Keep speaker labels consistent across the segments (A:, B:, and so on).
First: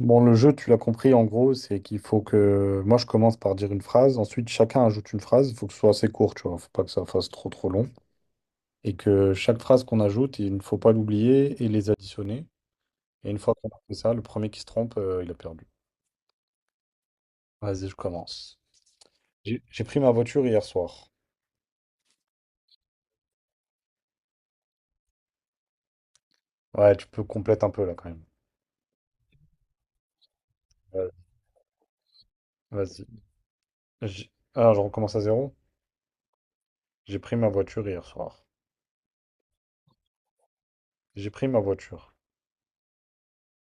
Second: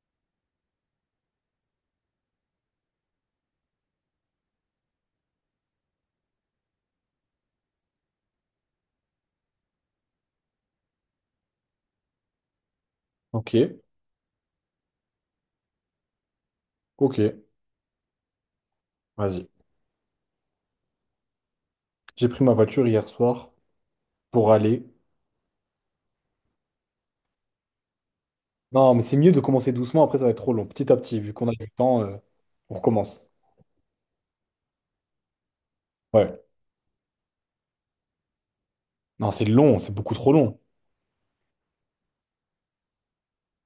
A: Bon, le jeu, tu l'as compris, en gros, c'est qu'il faut que moi je commence par dire une phrase, ensuite chacun ajoute une phrase, il faut que ce soit assez court, tu vois, faut pas que ça fasse trop trop long, et que chaque phrase qu'on ajoute, il ne faut pas l'oublier et les additionner. Et une fois
B: Ok,
A: qu'on a fait ça, le premier qui se trompe, il a perdu.
B: ok,
A: Vas-y, je commence.
B: vas-y.
A: J'ai pris ma voiture hier soir.
B: J'ai pris ma voiture hier soir pour aller.
A: Ouais, tu peux complète un peu là quand même.
B: Non, mais c'est mieux de commencer doucement, après ça va être trop long. Petit à
A: Ouais.
B: petit, vu qu'on a du temps, on
A: Vas-y.
B: recommence.
A: Ah, je recommence à zéro?
B: Ouais.
A: J'ai pris ma voiture hier soir.
B: Non, c'est long, c'est beaucoup trop long.
A: J'ai pris ma voiture.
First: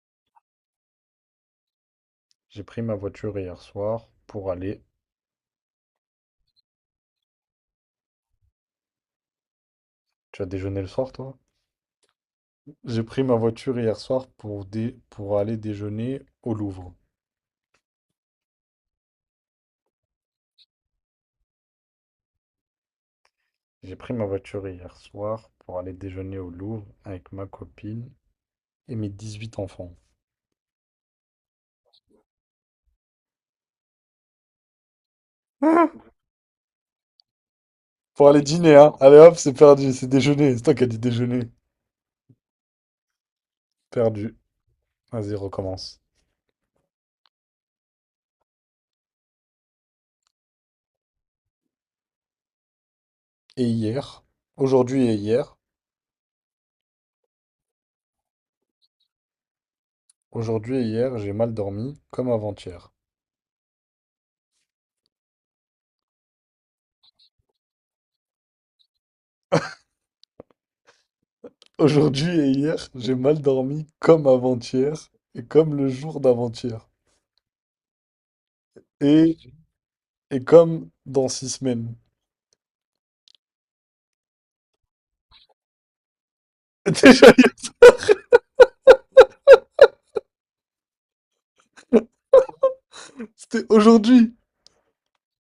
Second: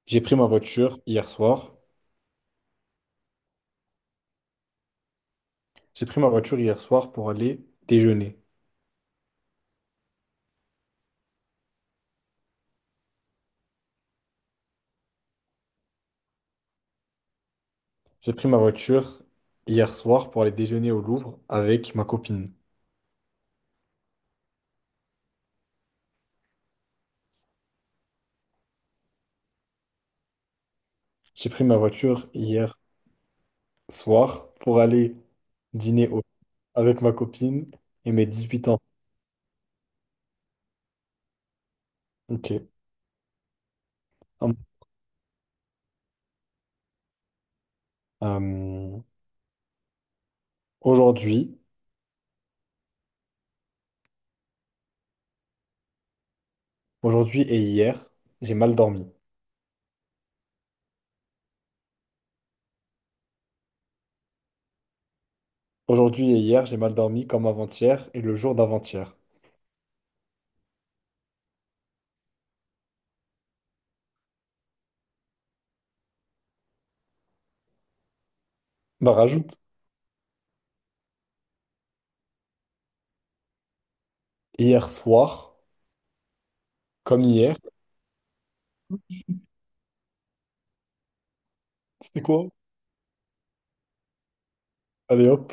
B: J'ai pris ma voiture hier soir.
A: J'ai pris ma voiture hier soir pour aller.
B: J'ai pris ma voiture hier soir pour aller déjeuner.
A: Tu as déjeuné le soir, toi? J'ai pris ma voiture hier soir pour, pour aller déjeuner au Louvre.
B: J'ai pris ma voiture hier soir pour aller déjeuner au Louvre avec ma copine.
A: J'ai pris ma voiture hier soir pour aller déjeuner au Louvre avec ma copine et mes 18 enfants.
B: J'ai pris ma voiture hier soir pour aller dîner au- avec ma copine et mes
A: Pour aller
B: dix-huit
A: dîner,
B: ans.
A: hein. Allez hop, c'est perdu, c'est déjeuner. C'est toi qui as dit déjeuner.
B: Ok.
A: Perdu.
B: Hum.
A: Vas-y, recommence.
B: Euh, Aujourd'hui,
A: Et hier, aujourd'hui et hier,
B: aujourd'hui, et hier, j'ai mal dormi.
A: aujourd'hui et hier, j'ai mal dormi comme avant-hier.
B: Aujourd'hui et hier, j'ai mal dormi comme avant-hier et le jour d'avant-hier.
A: Aujourd'hui et hier, j'ai mal dormi comme avant-hier et comme le jour d'avant-hier.
B: Bah
A: Et,
B: rajoute,
A: et comme dans 6 semaines.
B: hier soir, comme
A: Déjà,
B: hier, c'était quoi?
A: c'était aujourd'hui.
B: Allez hop.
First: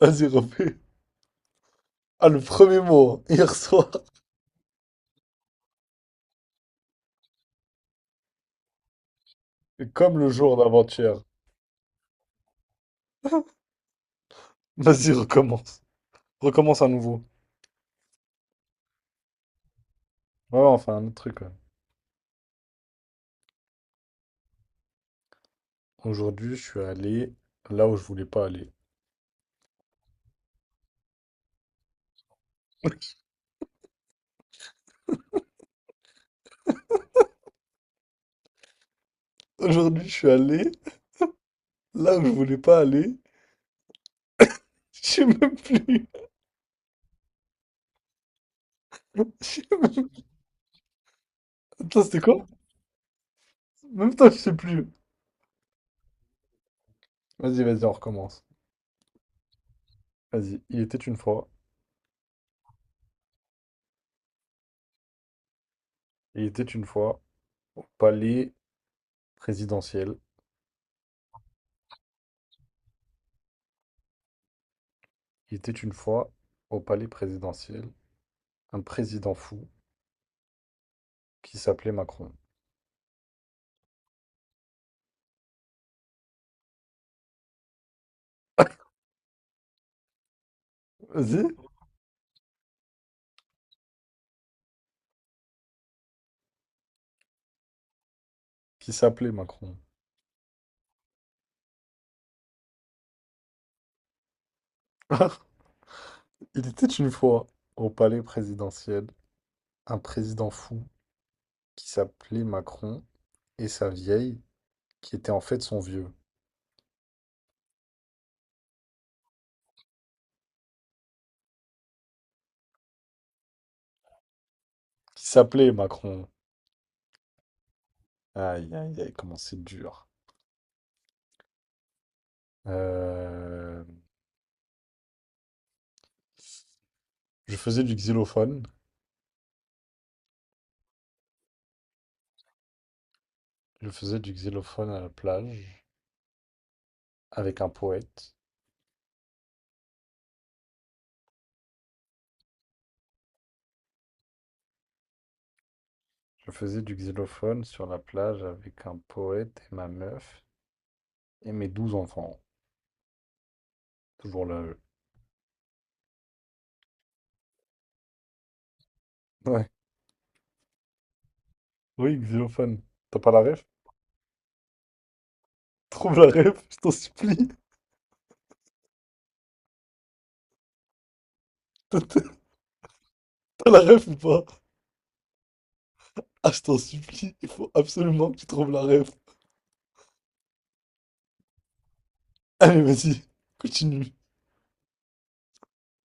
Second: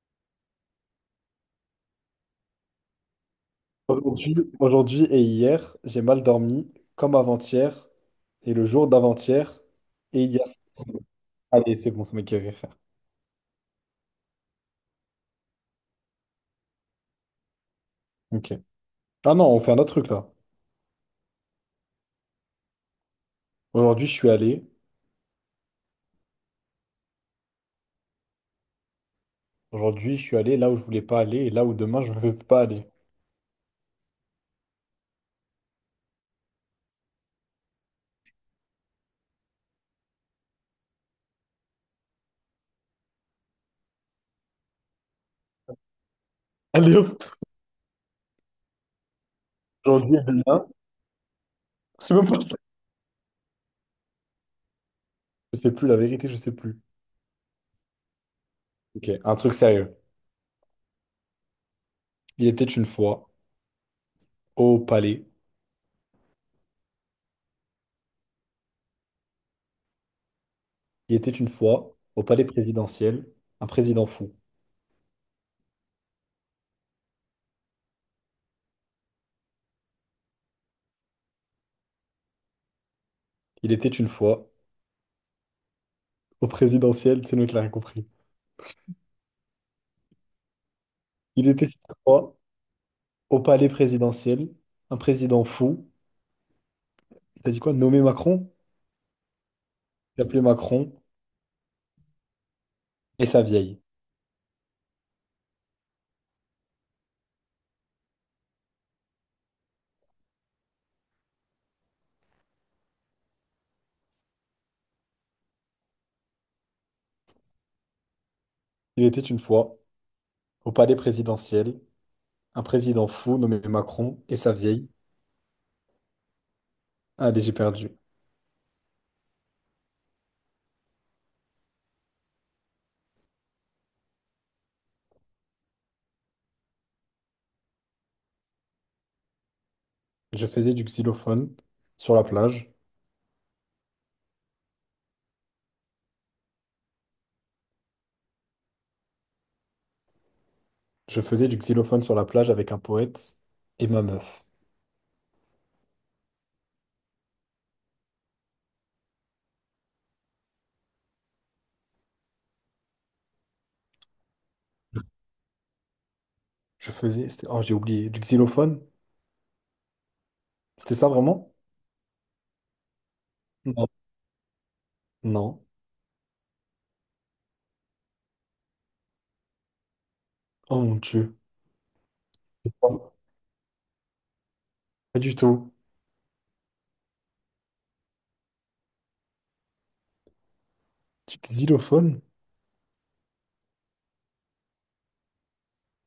A: Vas-y, refais. Ah, le premier mot, hein. Hier soir.
B: Aujourd'hui, et hier, j'ai mal dormi comme avant-hier et le jour d'avant-hier
A: Et comme
B: et
A: le
B: il y a...
A: jour d'avant-hier.
B: Allez, c'est bon, ça m'a guéri, frère.
A: Vas-y, recommence. Recommence à nouveau.
B: Ok. Ah non, on fait un autre truc là.
A: Ouais, on fait un autre truc. Ouais.
B: Aujourd'hui, je suis allé.
A: Aujourd'hui, je suis allé là où je voulais pas aller.
B: Aujourd'hui, je suis allé là où je voulais pas aller et là où demain, je ne veux pas aller.
A: Aujourd'hui, je suis allé là où je voulais pas aller. Je sais même plus.
B: Allez hop.
A: Je sais même-
B: Aujourd'hui et demain.
A: Attends,
B: C'est
A: c'était
B: même pas
A: quoi?
B: ça.
A: Même toi, je sais plus.
B: Je sais plus, la vérité, je sais plus.
A: Vas-y, vas-y, on recommence.
B: Ok, un truc sérieux.
A: Vas-y. Il était une fois.
B: Il était une fois au palais.
A: Il était une fois au palais présidentiel.
B: Il était une fois au palais présidentiel, un président fou.
A: Il était une fois au palais présidentiel. Un président fou qui s'appelait Macron.
B: Il était une fois au présidentiel, c'est nous qui l'a rien compris. Il
A: Vas-y.
B: était une fois au palais présidentiel, un président fou. T'as dit quoi? Nommé Macron?
A: Qui s'appelait Macron.
B: Il appelé Macron et sa vieille.
A: Il était une fois au palais présidentiel un président fou qui s'appelait Macron et sa vieille qui était en fait son vieux.
B: Il était une fois au palais présidentiel, un président fou nommé Macron et sa vieille.
A: Qui s'appelait Macron.
B: Allez, j'ai perdu.
A: Aïe, aïe, aïe, comment c'est dur. Euh, Je faisais du xylophone.
B: Je faisais du xylophone sur la plage.
A: Je faisais du xylophone à la plage avec un poète.
B: Je faisais du xylophone sur la plage avec un poète et ma meuf.
A: Je faisais du xylophone sur la plage avec un poète et ma meuf et mes 12 enfants. Toujours là, eux.
B: Oh, j'ai oublié. Du xylophone?
A: Ouais.
B: C'était ça vraiment?
A: Oui, xylophone. T'as pas la ref?
B: Non. Non.
A: Trouve la ref, je t'en supplie.
B: Oh mon Dieu.
A: T'as t'as-
B: Oh,
A: t'as la ref ou pas?
B: pas du tout.
A: Ah, je t'en supplie, il faut absolument que tu trouves la ref.
B: Du xylophone?
A: Allez, vas-y, continue.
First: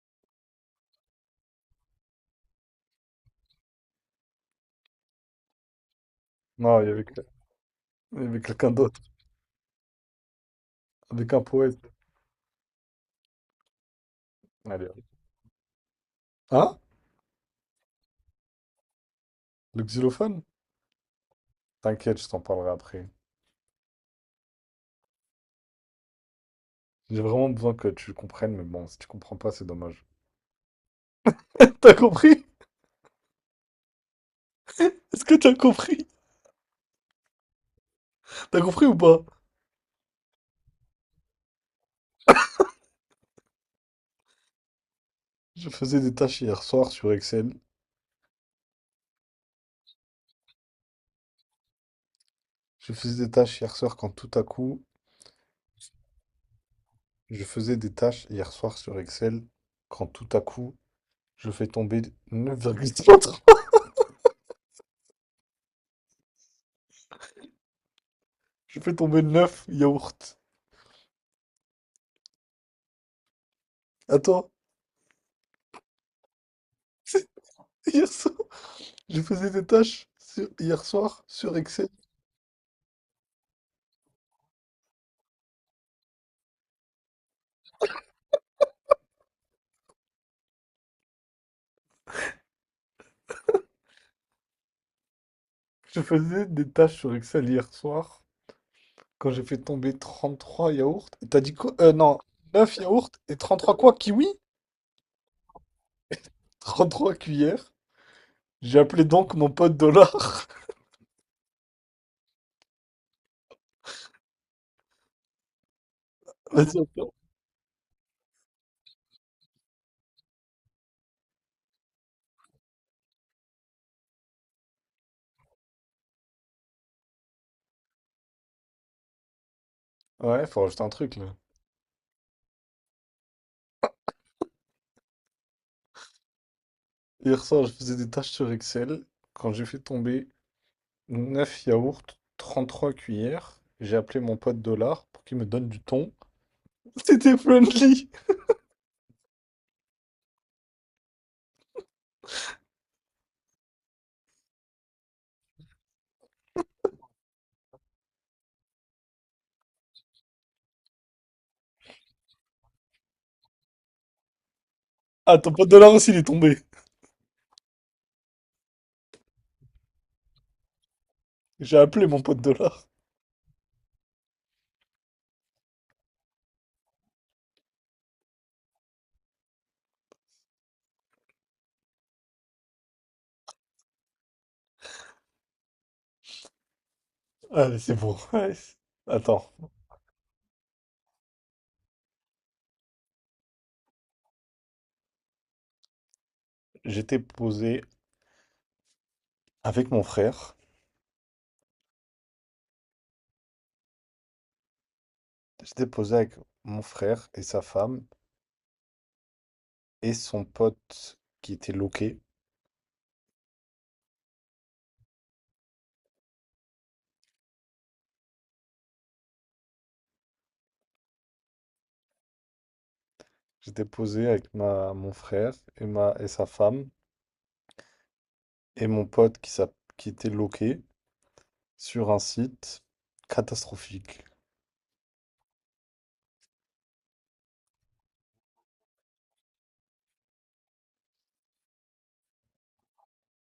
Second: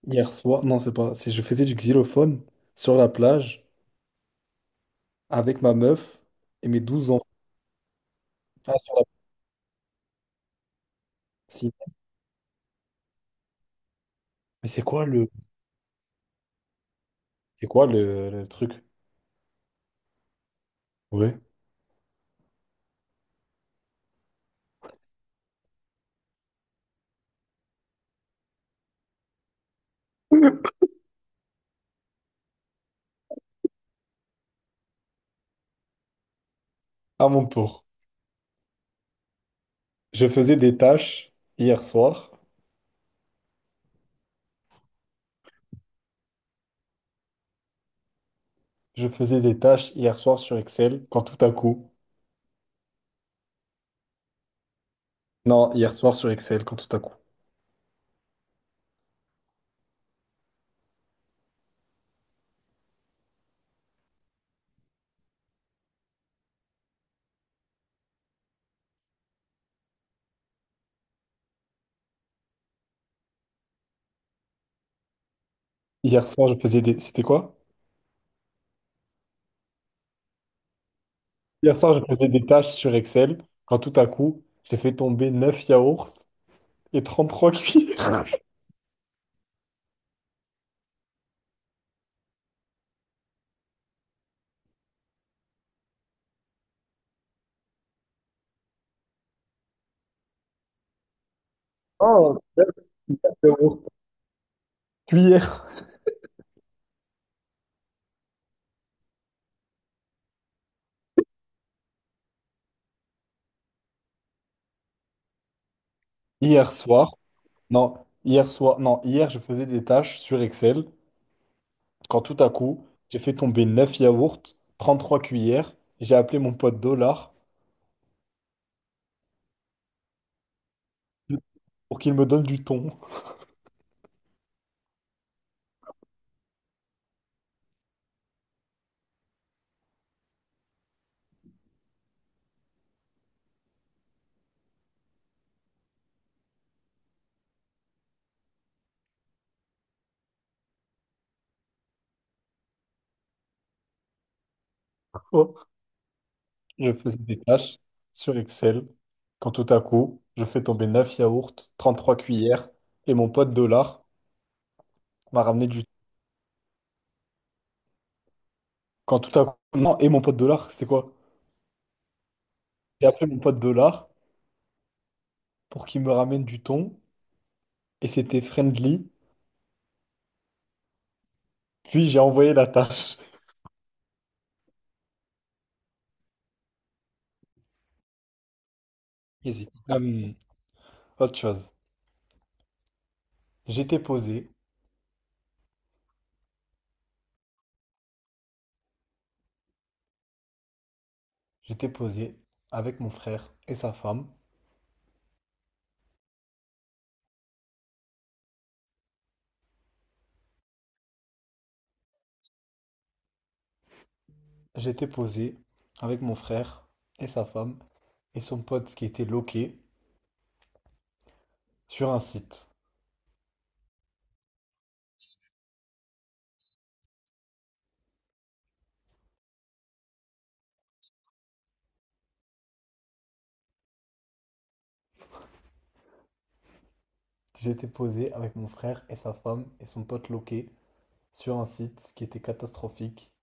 B: Hier soir. Non, c'est pas. C'est je faisais du xylophone sur la plage avec ma meuf et mes
A: Non, il y avait,
B: douze enfants
A: il y avait quelqu'un
B: Ah, sur
A: d'autre,
B: la
A: avec un
B: piscine.
A: poète.
B: Mais c'est
A: Allez.
B: quoi le.
A: Hein?
B: C'est quoi le truc?
A: Le xylophone?
B: Ouais.
A: T'inquiète, je t'en parlerai après. J'ai vraiment besoin que tu comprennes, mais bon, si tu comprends pas, c'est dommage. T'as compris? Est-ce que t'as compris?
B: À mon tour.
A: T'as compris ou pas?
B: Je faisais des tâches hier soir.
A: Je faisais des tâches hier soir sur Excel.
B: Je faisais des tâches hier soir sur Excel quand tout à coup.
A: Je faisais des tâches hier soir quand tout à coup.
B: Non, hier soir sur Excel, quand tout à coup.
A: Je faisais des tâches hier soir sur Excel quand tout à coup, je fais tomber 9,33. Je fais tomber 9 yaourts. Attends,
B: Hier soir, je faisais des... C'était
A: c'est
B: quoi?
A: hier soir, je faisais des tâches hier soir sur
B: Hier
A: Excel.
B: soir, je faisais des tâches sur Excel, quand tout à coup, j'ai fait tomber 9 yaourts et 33 cuillères.
A: Je faisais des tâches sur Excel hier soir quand j'ai fait tomber 33 yaourts. Et t'as dit quoi? Non,
B: Oh, neuf
A: neuf yaourts et 33
B: yaourts.
A: quoi? Kiwi?
B: Cuillères.
A: 33 cuillères. J'ai appelé donc mon pote Dollar.
B: Hier
A: Vas-y, attends.
B: soir, non, hier soir, non, hier, je faisais des tâches sur Excel, quand tout à coup, j'ai fait tomber 9 yaourts, 33 cuillères, j'ai appelé mon pote Dollar
A: Ouais, faut rajouter un truc là.
B: pour qu'il me donne du thon.
A: Hier soir, je faisais des tâches sur Excel quand j'ai fait tomber neuf yaourts, 33 cuillères. J'ai appelé mon pote Dollar pour qu'il me donne du thon. C'était friendly.
B: Oh, je faisais des tâches sur Excel quand tout à coup, je fais tomber 9 yaourts, 33 cuillères et mon pote dollar
A: Ah,
B: m'a
A: ton
B: ramené
A: pote
B: du.
A: Dollar aussi, il est tombé.
B: Quand tout à coup, non, et mon pote dollar, c'était quoi?
A: J'ai appelé mon pote Dollar.
B: J'ai appelé mon pote dollar pour qu'il me ramène du thon et c'était friendly. Puis j'ai envoyé la tâche.
A: Allez, c'est bon. Ouais, attends,
B: Easy. Autre chose. J'étais posé,
A: j'étais posé avec mon frère.
B: j'étais posé avec mon frère et sa femme.
A: J'étais posé avec mon frère et sa femme et son pote qui était loqué.
B: J'étais posé avec mon frère et sa femme et son pote qui était loqué sur un site.
A: J'étais posé avec mon frère et sa femme et mon pote qui était loqué sur un site catastrophique.
B: J'étais posé avec mon frère et sa femme et son pote loqué sur un site qui était catastrophique.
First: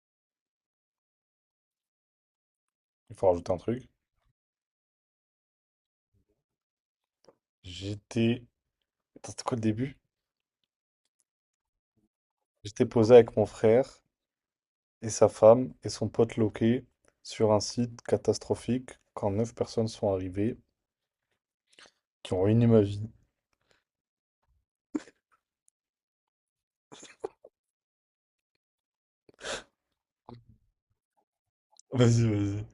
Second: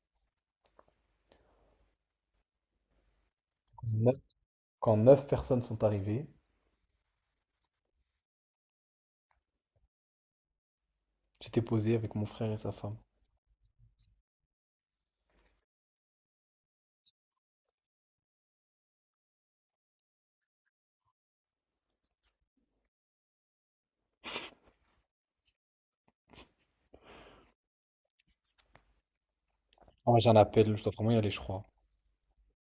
A: Il faut rajouter un truc.
B: Neuf- Quand 9 personnes sont arrivées,
A: J'étais. Attends, c'était quoi le début?
B: j'étais posé avec mon frère et sa
A: J'étais
B: femme.
A: posé avec mon frère et sa femme et son pote loqué sur un site catastrophique quand neuf personnes sont arrivées qui ont ruiné ma vie.
B: Ah, ouais, j'ai un appel, je dois vraiment y aller, je crois.
A: Vas-y, vas-y.